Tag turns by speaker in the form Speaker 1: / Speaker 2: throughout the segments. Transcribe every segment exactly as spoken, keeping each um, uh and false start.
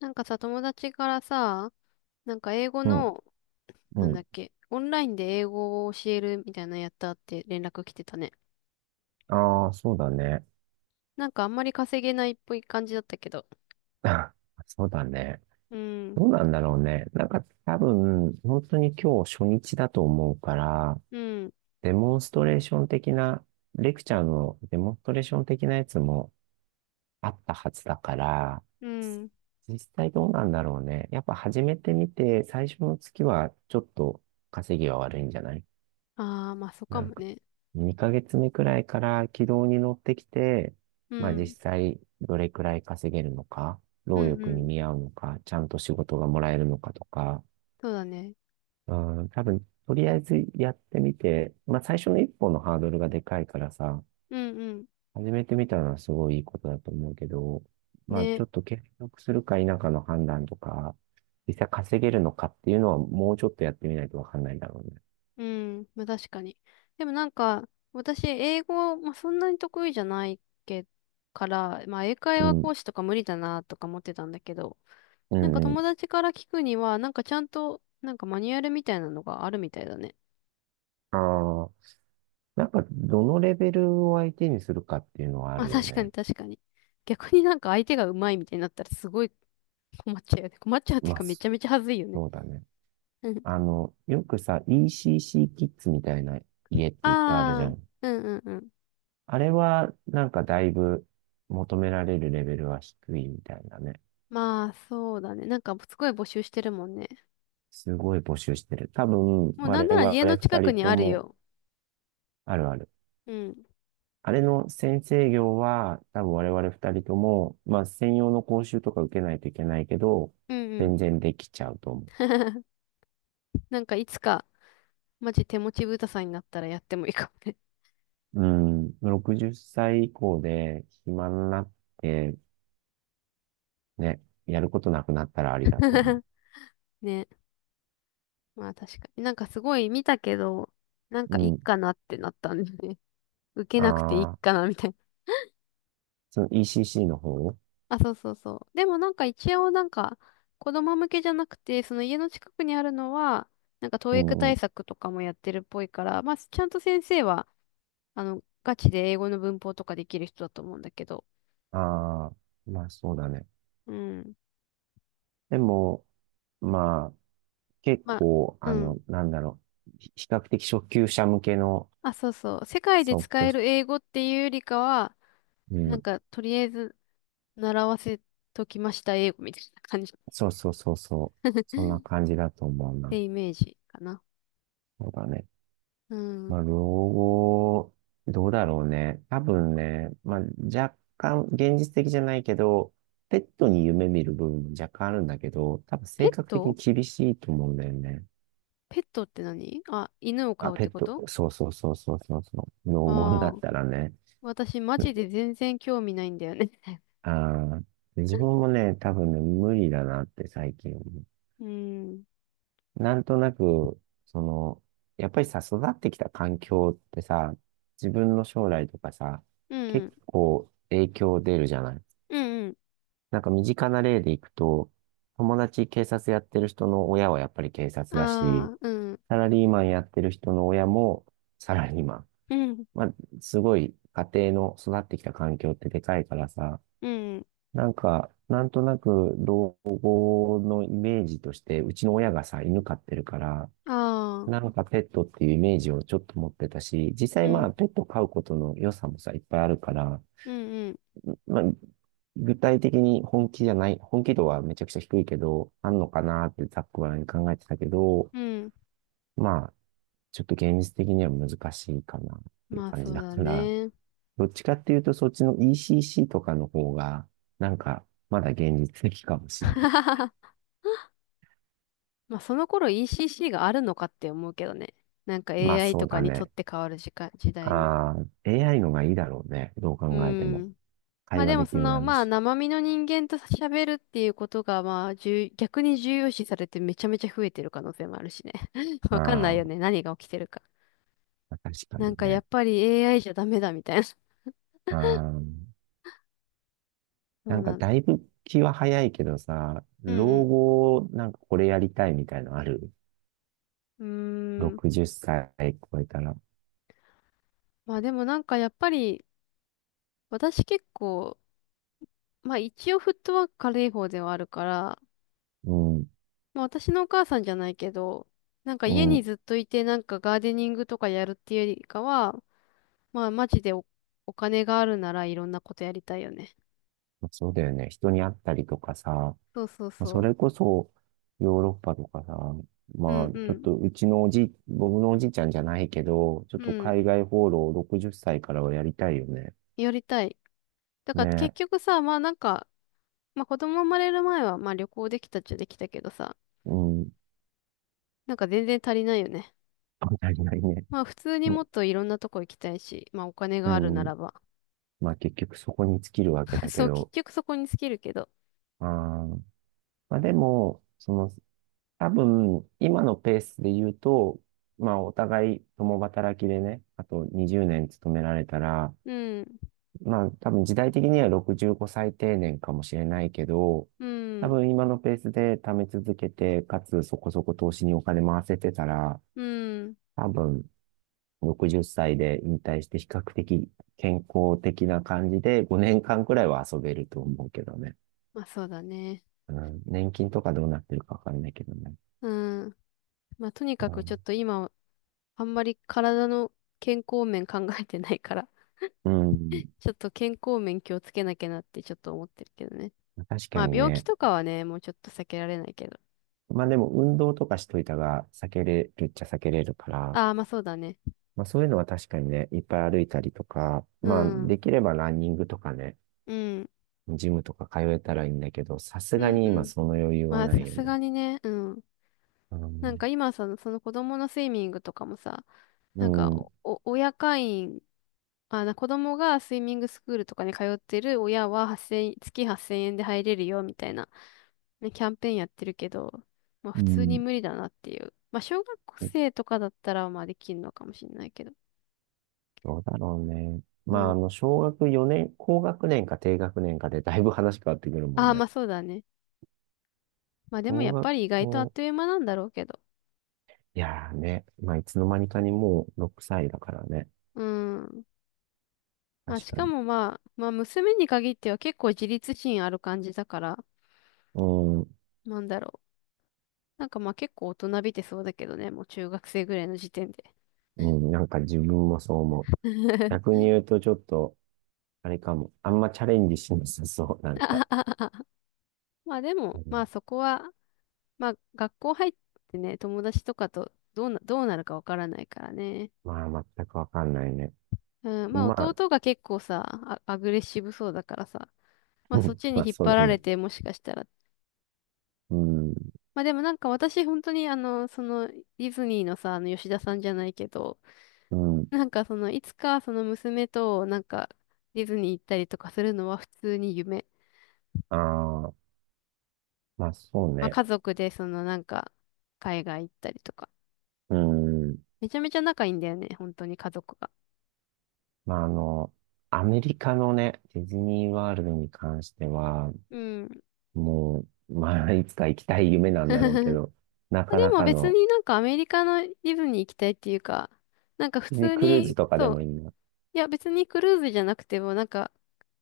Speaker 1: なんかさ、友達からさ、なんか英語
Speaker 2: うん、
Speaker 1: の、なん
Speaker 2: う
Speaker 1: だ
Speaker 2: ん。
Speaker 1: っけ、オンラインで英語を教えるみたいなのやったって連絡来てたね。
Speaker 2: ああ、そうだね。
Speaker 1: なんかあんまり稼げないっぽい感じだったけど。
Speaker 2: そうだね。
Speaker 1: うん、
Speaker 2: どうなんだろうね。なんか多分、本当に今日初日だと思うから、
Speaker 1: うん、
Speaker 2: デモンストレーション的な、レクチャーのデモンストレーション的なやつもあったはずだから、
Speaker 1: うん。
Speaker 2: 実際どうなんだろうね。やっぱ始めてみて、最初の月はちょっと稼ぎは悪いんじゃない。
Speaker 1: ああ、まあそうか
Speaker 2: なん
Speaker 1: も
Speaker 2: か、
Speaker 1: ね。
Speaker 2: にかげつめくらいから軌道に乗ってきて、
Speaker 1: う
Speaker 2: まあ実
Speaker 1: ん、
Speaker 2: 際どれくらい稼げるのか、
Speaker 1: う
Speaker 2: 労
Speaker 1: ん、う
Speaker 2: 力に
Speaker 1: ん。
Speaker 2: 見合うのか、ちゃんと仕事がもらえるのかとか、
Speaker 1: そうだね。
Speaker 2: うん、多分、とりあえずやってみて、まあ最初の一歩のハードルがでかいからさ、
Speaker 1: うん、うん。
Speaker 2: 始めてみたのはすごいいいことだと思うけど、まあち
Speaker 1: ね。
Speaker 2: ょっと継続するか否かの判断とか、実際稼げるのかっていうのはもうちょっとやってみないとわかんないだろうね。
Speaker 1: うん、まあ確かに。でもなんか、私、英語、まあそんなに得意じゃないけから、まあ英会
Speaker 2: う
Speaker 1: 話
Speaker 2: ん、
Speaker 1: 講師とか無理だなとか思ってたんだけど、
Speaker 2: う
Speaker 1: なんか
Speaker 2: ん、うん。
Speaker 1: 友達から聞くには、なんかちゃんと、なんかマニュアルみたいなのがあるみたいだね。
Speaker 2: ああ、なんか、どのレベルを相手にするかっていうのは あ
Speaker 1: まあ
Speaker 2: るよ
Speaker 1: 確かに
Speaker 2: ね。
Speaker 1: 確かに。逆になんか相手が上手いみたいになったらすごい困っちゃうよね。困っちゃうっていう
Speaker 2: まあ、
Speaker 1: かめち
Speaker 2: そ
Speaker 1: ゃめちゃ恥ずいよね。
Speaker 2: うだね。
Speaker 1: うん。
Speaker 2: あの、よくさ、イーシーシー キッズみたいな家っ
Speaker 1: あ
Speaker 2: ていっぱいあるじゃ
Speaker 1: あ、
Speaker 2: ん。
Speaker 1: うんうんうん。
Speaker 2: あれは、なんかだいぶ求められるレベルは低いみたいなね。
Speaker 1: まあそうだね。なんかすごい募集してるもんね。
Speaker 2: すごい募集してる。多分、
Speaker 1: もうなん
Speaker 2: 我
Speaker 1: なら
Speaker 2: 々
Speaker 1: 家の近
Speaker 2: 二
Speaker 1: く
Speaker 2: 人
Speaker 1: に
Speaker 2: と
Speaker 1: ある
Speaker 2: も、
Speaker 1: よ。
Speaker 2: あるある。
Speaker 1: うん。
Speaker 2: あれの先生業は、多分我々二人とも、まあ、専用の講習とか受けないといけないけど、
Speaker 1: うんうん。
Speaker 2: 全然できちゃうと思う。
Speaker 1: なんかいつか、マジ手持ち豚さんになったらやってもいいかもね。
Speaker 2: うん、ろくじゅっさい以降で暇になって、ね、やることなくなったらありだと思
Speaker 1: ね。まあ確かに。なんかすごい見たけど、なんかいい
Speaker 2: う。う
Speaker 1: か
Speaker 2: ん。
Speaker 1: なってなったんでね。受けなくていい
Speaker 2: ああ、
Speaker 1: かなみたいな。
Speaker 2: その イーシーシー の方？
Speaker 1: あ、そうそうそう。でもなんか一応なんか子供向けじゃなくて、その家の近くにあるのは、なんか教
Speaker 2: う
Speaker 1: 育
Speaker 2: んう
Speaker 1: 対
Speaker 2: ん。
Speaker 1: 策とかもやってるっぽいから、まあちゃんと先生は、あの、ガチで英語の文法とかできる人だと思うんだけど。
Speaker 2: ああ、まあそうだね。
Speaker 1: うん。
Speaker 2: でも、まあ、結
Speaker 1: まあ、
Speaker 2: 構、
Speaker 1: う
Speaker 2: あ
Speaker 1: ん。
Speaker 2: の、なんだろう。ひ比較的初級者向けの
Speaker 1: あ、そうそう。世界
Speaker 2: 即
Speaker 1: で使
Speaker 2: 興、
Speaker 1: える英語っていうよりかは、
Speaker 2: う
Speaker 1: なん
Speaker 2: ん。
Speaker 1: かとりあえず習わせときました英語みたいな感じ。
Speaker 2: そうそうそうそう。そんな 感じだと思う
Speaker 1: って
Speaker 2: な。
Speaker 1: イメージかな。
Speaker 2: そうだね。
Speaker 1: うん。
Speaker 2: まあ、老後、どうだろうね。多分ね、まあ、若干現実的じゃないけど、ペットに夢見る部分も若干あるんだけど、多分
Speaker 1: ペッ
Speaker 2: 性格的に
Speaker 1: ト
Speaker 2: 厳しいと思うんだよね。
Speaker 1: ペットって何あ、犬を飼
Speaker 2: あ、
Speaker 1: うっ
Speaker 2: ペ
Speaker 1: て
Speaker 2: ッ
Speaker 1: こ
Speaker 2: ト、
Speaker 1: と？
Speaker 2: そうそうそうそうそうそう、老後にな
Speaker 1: ああ
Speaker 2: っ
Speaker 1: ー、
Speaker 2: たらね。
Speaker 1: 私マジで全然興味ないんだよね。
Speaker 2: ああ。で、自分もね、多分ね、無理だなって最近思
Speaker 1: うん。
Speaker 2: う。なんとなく、その、やっぱりさ、育ってきた環境ってさ、自分の将来とかさ、
Speaker 1: う
Speaker 2: 結
Speaker 1: ん。
Speaker 2: 構影響出るじゃない。
Speaker 1: うんうん。
Speaker 2: なんか身近な例でいくと、友達警察やってる人の親はやっぱり警察だし、
Speaker 1: ああ、うん。
Speaker 2: サラリーマンやってる人の親もサラリーマン。
Speaker 1: うん。
Speaker 2: まあ、すごい家庭の育ってきた環境ってでかいからさ、
Speaker 1: うん。
Speaker 2: なんか、なんとなく老後のイメージとして、うちの親がさ、犬飼ってるから、
Speaker 1: ああ、
Speaker 2: なんかペットっていうイメージをちょっと持ってたし、実
Speaker 1: う
Speaker 2: 際ま
Speaker 1: ん。
Speaker 2: あペット飼うことの良さもさ、いっぱいあるから、
Speaker 1: うんうん。
Speaker 2: まあ、具体的に本気じゃない、本気度はめちゃくちゃ低いけど、あんのかなってざっくばらんに考えてたけど、
Speaker 1: うん。
Speaker 2: まあ、ちょっと現実的には難しいかなっていう
Speaker 1: まあ
Speaker 2: 感
Speaker 1: そ
Speaker 2: じ
Speaker 1: う
Speaker 2: だ
Speaker 1: だ
Speaker 2: から、
Speaker 1: ね。
Speaker 2: どっちかっていうとそっちの イーシーシー とかの方が、なんか、まだ現実的かもしれない。
Speaker 1: まあその頃 イーシーシー があるのかって思うけどね。なんか
Speaker 2: まあ
Speaker 1: エーアイ
Speaker 2: そ
Speaker 1: と
Speaker 2: う
Speaker 1: か
Speaker 2: だ
Speaker 1: にとっ
Speaker 2: ね。
Speaker 1: て変わる時間、時代に。
Speaker 2: ああ、エーアイ のがいいだろうね。どう
Speaker 1: う
Speaker 2: 考えても。
Speaker 1: ん。ま
Speaker 2: 会
Speaker 1: あで
Speaker 2: 話
Speaker 1: も
Speaker 2: でき
Speaker 1: そ
Speaker 2: る
Speaker 1: の、
Speaker 2: だろう
Speaker 1: まあ
Speaker 2: し。
Speaker 1: 生身の人間と喋るっていうことが、まあ重逆に重要視されてめちゃめちゃ増えてる可能性もあるしね。わかんない
Speaker 2: あ
Speaker 1: よね。何が起きてるか。
Speaker 2: あ、確か
Speaker 1: な
Speaker 2: に
Speaker 1: んかや
Speaker 2: ね。
Speaker 1: っぱり エーアイ じゃダメだみたいな。そ
Speaker 2: ああ。な
Speaker 1: う
Speaker 2: んか
Speaker 1: なん
Speaker 2: だ
Speaker 1: だ。
Speaker 2: いぶ気は早いけどさ、
Speaker 1: う
Speaker 2: 老
Speaker 1: ん
Speaker 2: 後なんかこれやりたいみたいのある？
Speaker 1: うん。うーん。
Speaker 2: ろくじゅう 歳超えたら。
Speaker 1: まあでもなんかやっぱり、私結構、まあ一応フットワーク軽い方ではあるから、
Speaker 2: うん、
Speaker 1: まあ私のお母さんじゃないけど、なんか
Speaker 2: う
Speaker 1: 家に
Speaker 2: ん、
Speaker 1: ずっといてなんかガーデニングとかやるっていうよりかは、まあ、マジでお、お金があるならいろんなことやりたいよね。
Speaker 2: そうだよね。人に会ったりとかさ、
Speaker 1: そうそう
Speaker 2: まあそ
Speaker 1: そ
Speaker 2: れこそヨーロッパとかさ、
Speaker 1: う。う
Speaker 2: ま
Speaker 1: ん
Speaker 2: あ
Speaker 1: う
Speaker 2: ちょっ
Speaker 1: ん。
Speaker 2: とうちのおじ、僕のおじいちゃんじゃないけど、ちょっ
Speaker 1: う
Speaker 2: と
Speaker 1: ん。
Speaker 2: 海外放浪ろくじゅっさいからはやりたいよね。
Speaker 1: やりたい。だから結
Speaker 2: ね、
Speaker 1: 局さ、まあなんか、まあ子供生まれる前は、まあ旅行できたっちゃできたけどさ、
Speaker 2: うん、
Speaker 1: なんか全然足りないよね。
Speaker 2: やりたいね。
Speaker 1: まあ普通に
Speaker 2: ま、
Speaker 1: もっといろんなとこ行きたいし、まあお金
Speaker 2: う
Speaker 1: があるな
Speaker 2: ん、
Speaker 1: らば。
Speaker 2: まあ結局そこに尽きるわけ だけ
Speaker 1: そう、結
Speaker 2: ど、
Speaker 1: 局そこに尽きるけど。
Speaker 2: あーまあでも、その、多分、今のペースで言うと、まあ、お互い共働きでね、あとにじゅうねん勤められたら、
Speaker 1: うん。
Speaker 2: まあ、多分時代的にはろくじゅうごさい定年かもしれないけど、
Speaker 1: う
Speaker 2: 多
Speaker 1: ん。
Speaker 2: 分今のペースで貯め続けて、かつそこそこ投資にお金回せてたら、
Speaker 1: うん。
Speaker 2: 多分ろくじゅっさいで引退して比較的健康的な感じでごねんかんくらいは遊べると思うけどね。
Speaker 1: まあそうだね。
Speaker 2: うん、年金とかどうなってるかわかんないけどね。
Speaker 1: うん。まあとにか
Speaker 2: う
Speaker 1: くちょっ
Speaker 2: ん、
Speaker 1: と今、あんまり体の健康面考えてないから
Speaker 2: うん、
Speaker 1: ちょっと健康面気をつけなきゃなってちょっと思ってるけどね。
Speaker 2: 確か
Speaker 1: まあ
Speaker 2: に
Speaker 1: 病気
Speaker 2: ね。
Speaker 1: とかはね、もうちょっと避けられないけど。
Speaker 2: まあでも運動とかしといたが避けれるっちゃ避けれるから、
Speaker 1: ああ、まあそうだね。
Speaker 2: まあそういうのは確かにね、いっぱい歩いたりとか、
Speaker 1: う
Speaker 2: まあ
Speaker 1: ん。
Speaker 2: できればランニングとかね、
Speaker 1: うん。
Speaker 2: ジムとか通えたらいいんだけど、さす
Speaker 1: う
Speaker 2: が
Speaker 1: ん。
Speaker 2: に
Speaker 1: う
Speaker 2: 今
Speaker 1: ん。
Speaker 2: その余裕は
Speaker 1: まあ
Speaker 2: な
Speaker 1: さ
Speaker 2: いよ
Speaker 1: す
Speaker 2: ね。
Speaker 1: がにね、うん。
Speaker 2: う
Speaker 1: なんか
Speaker 2: ん。
Speaker 1: 今その、その子供のスイミングとかもさ、
Speaker 2: う
Speaker 1: なんか
Speaker 2: ん。
Speaker 1: お、お親会員、あ、な子供がスイミングスクールとかに通ってる親は8 0 0月はっせんえんで入れるよみたいな、ね、キャンペーンやってるけど、まあ
Speaker 2: う
Speaker 1: 普通に
Speaker 2: ん。
Speaker 1: 無理だなっていう。まあ小学生とかだったらまあできるのかもしれないけど。
Speaker 2: どうだろうね。まあ
Speaker 1: う
Speaker 2: あの、小学よねん、高学年か低学年かでだいぶ話変わってくるも
Speaker 1: あ
Speaker 2: ん
Speaker 1: あ、ま
Speaker 2: ね。
Speaker 1: あそうだね。まあでも
Speaker 2: 小
Speaker 1: やっ
Speaker 2: 学
Speaker 1: ぱり意外とあっ
Speaker 2: 校、
Speaker 1: という間なんだろうけど。
Speaker 2: いやーね、まあいつの間にかにもうろくさいだからね。
Speaker 1: うん。ま
Speaker 2: 確
Speaker 1: あし
Speaker 2: か
Speaker 1: か
Speaker 2: に。
Speaker 1: もまあ、まあ娘に限っては結構自立心ある感じだから、
Speaker 2: うん。
Speaker 1: なんだろう。なんかまあ結構大人びてそうだけどね、もう中学生ぐらいの時点で。
Speaker 2: うん、なんか自分もそう思う。逆 に言うとちょっと、あれかも。あんまチャレンジしなさそう、なんか。
Speaker 1: まあでも、
Speaker 2: う
Speaker 1: まあ
Speaker 2: ん、
Speaker 1: そこは、まあ学校入ってね、友達とかとどうな、どうなるかわからないからね。
Speaker 2: まあ、全くわかんないね。
Speaker 1: うん、まあ
Speaker 2: まあ、
Speaker 1: 弟が結構さ、あアグレッシブそうだからさ、まあそっち
Speaker 2: ま
Speaker 1: に
Speaker 2: あ、
Speaker 1: 引っ
Speaker 2: そ
Speaker 1: 張
Speaker 2: うだ
Speaker 1: られ
Speaker 2: ね。
Speaker 1: てもしかしたら
Speaker 2: うん、
Speaker 1: まあでもなんか私本当にあの、そのディズニーのさ、あの吉田さんじゃないけど、
Speaker 2: うん。
Speaker 1: なんかそのいつかその娘となんかディズニー行ったりとかするのは普通に夢。
Speaker 2: ああ、まあ、そう
Speaker 1: まあ
Speaker 2: ね。
Speaker 1: 家族でそのなんか海外行ったりとか。
Speaker 2: うん。
Speaker 1: めちゃめちゃ仲いいんだよね、本当に家族が。
Speaker 2: まあ、あの、アメリカのね、ディズニーワールドに関しては、
Speaker 1: うん。
Speaker 2: もう、まあ、いつか行きたい夢なんだろうけ ど、な
Speaker 1: で
Speaker 2: かな
Speaker 1: も
Speaker 2: か
Speaker 1: 別
Speaker 2: の、
Speaker 1: になんかアメリカのディズニー行きたいっていうか、なんか普
Speaker 2: ディズニー
Speaker 1: 通
Speaker 2: クルーズ
Speaker 1: に、
Speaker 2: とかで
Speaker 1: そ
Speaker 2: もい
Speaker 1: う、
Speaker 2: いな。
Speaker 1: いや、別にクルーズじゃなくても、なんか、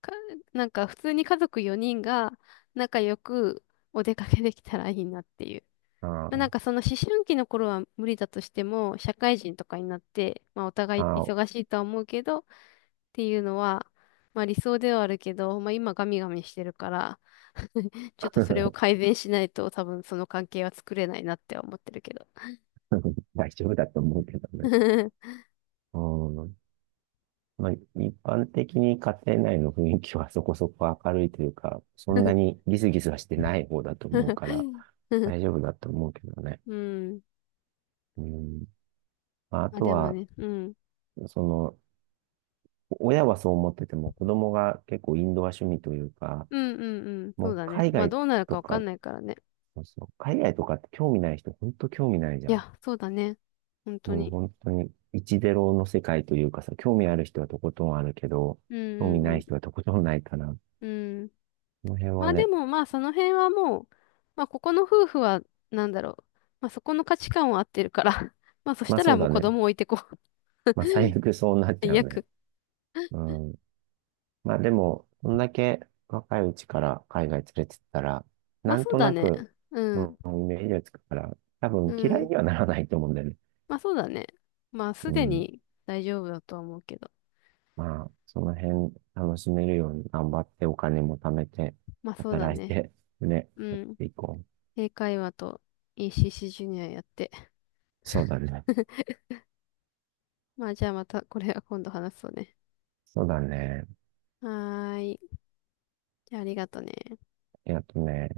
Speaker 1: か、なんか普通に家族よにんが仲良くお出かけできたらいいなっていう。
Speaker 2: あ
Speaker 1: まあ、
Speaker 2: あ、
Speaker 1: なんかその思春期の頃は無理だとしても、社会人とかになって、まあお互い
Speaker 2: ああ、
Speaker 1: 忙しいとは思うけど、っていうのは、まあ理想ではあるけど、まあ今ガミガミしてるから ちょっとそれを 改善しないと多分その関係は作れないなって思ってるけど。
Speaker 2: 大丈夫だと思うけどね。うん、まあ、一般的に家庭内の雰囲気は そこそこ明るいというか、そんなにギスギスはしてない方だと思うから、大丈夫だと思うけどね。
Speaker 1: うん。
Speaker 2: うん。まあ、あ
Speaker 1: まあ
Speaker 2: と
Speaker 1: でも
Speaker 2: は、
Speaker 1: ね、うん。
Speaker 2: その、親はそう思ってても、子供が結構インドア趣味というか、
Speaker 1: うんうんうん。そ
Speaker 2: も
Speaker 1: う
Speaker 2: う
Speaker 1: だね。
Speaker 2: 海
Speaker 1: まあ
Speaker 2: 外
Speaker 1: どうなるか
Speaker 2: と
Speaker 1: わか
Speaker 2: か、
Speaker 1: んないからね。
Speaker 2: そうそう、海外とかって興味ない人、本当興味ないじ
Speaker 1: い
Speaker 2: ゃん。
Speaker 1: や、そうだね。本当
Speaker 2: もう
Speaker 1: に。
Speaker 2: 本当に、一ゼロの世界というかさ、興味ある人はとことんあるけど、
Speaker 1: う
Speaker 2: 興味
Speaker 1: ん
Speaker 2: な
Speaker 1: う
Speaker 2: い人
Speaker 1: ん
Speaker 2: はとことんないから、こ
Speaker 1: うん。うん。
Speaker 2: の辺
Speaker 1: ま
Speaker 2: は
Speaker 1: あで
Speaker 2: ね、
Speaker 1: もまあその辺はもう、まあここの夫婦はなんだろう。まあそこの価値観を合ってるから。まあそし
Speaker 2: まあ
Speaker 1: た
Speaker 2: そ
Speaker 1: ら
Speaker 2: う
Speaker 1: もう
Speaker 2: だ
Speaker 1: 子
Speaker 2: ね。
Speaker 1: 供置いてこう。
Speaker 2: まあ、最悪そうなっ ちゃ
Speaker 1: 最
Speaker 2: うね。
Speaker 1: 悪。
Speaker 2: うん。まあ、でも、こんだけ若いうちから海外連れてったら、
Speaker 1: まあ
Speaker 2: なん
Speaker 1: そう
Speaker 2: と
Speaker 1: だ
Speaker 2: な
Speaker 1: ね。
Speaker 2: く、う
Speaker 1: うん。
Speaker 2: ん、イメージがつくから、多
Speaker 1: う
Speaker 2: 分嫌い
Speaker 1: ん。
Speaker 2: にはならないと思うんだよね。
Speaker 1: まあそうだね。まあ
Speaker 2: う
Speaker 1: すで
Speaker 2: ん。
Speaker 1: に大丈夫だとは思うけど。
Speaker 2: まあ、その辺楽しめるように頑張ってお金も貯めて、
Speaker 1: まあそうだ
Speaker 2: 働い
Speaker 1: ね。
Speaker 2: て、ね、
Speaker 1: う
Speaker 2: やっ
Speaker 1: ん。
Speaker 2: ていこう。
Speaker 1: 英会話と イーシーシー ジュニアやって。
Speaker 2: そうだね。
Speaker 1: まあじゃあまたこれは今度話そうね。
Speaker 2: そうだね。
Speaker 1: はーい。じゃあ、ありがとね。
Speaker 2: えっとね、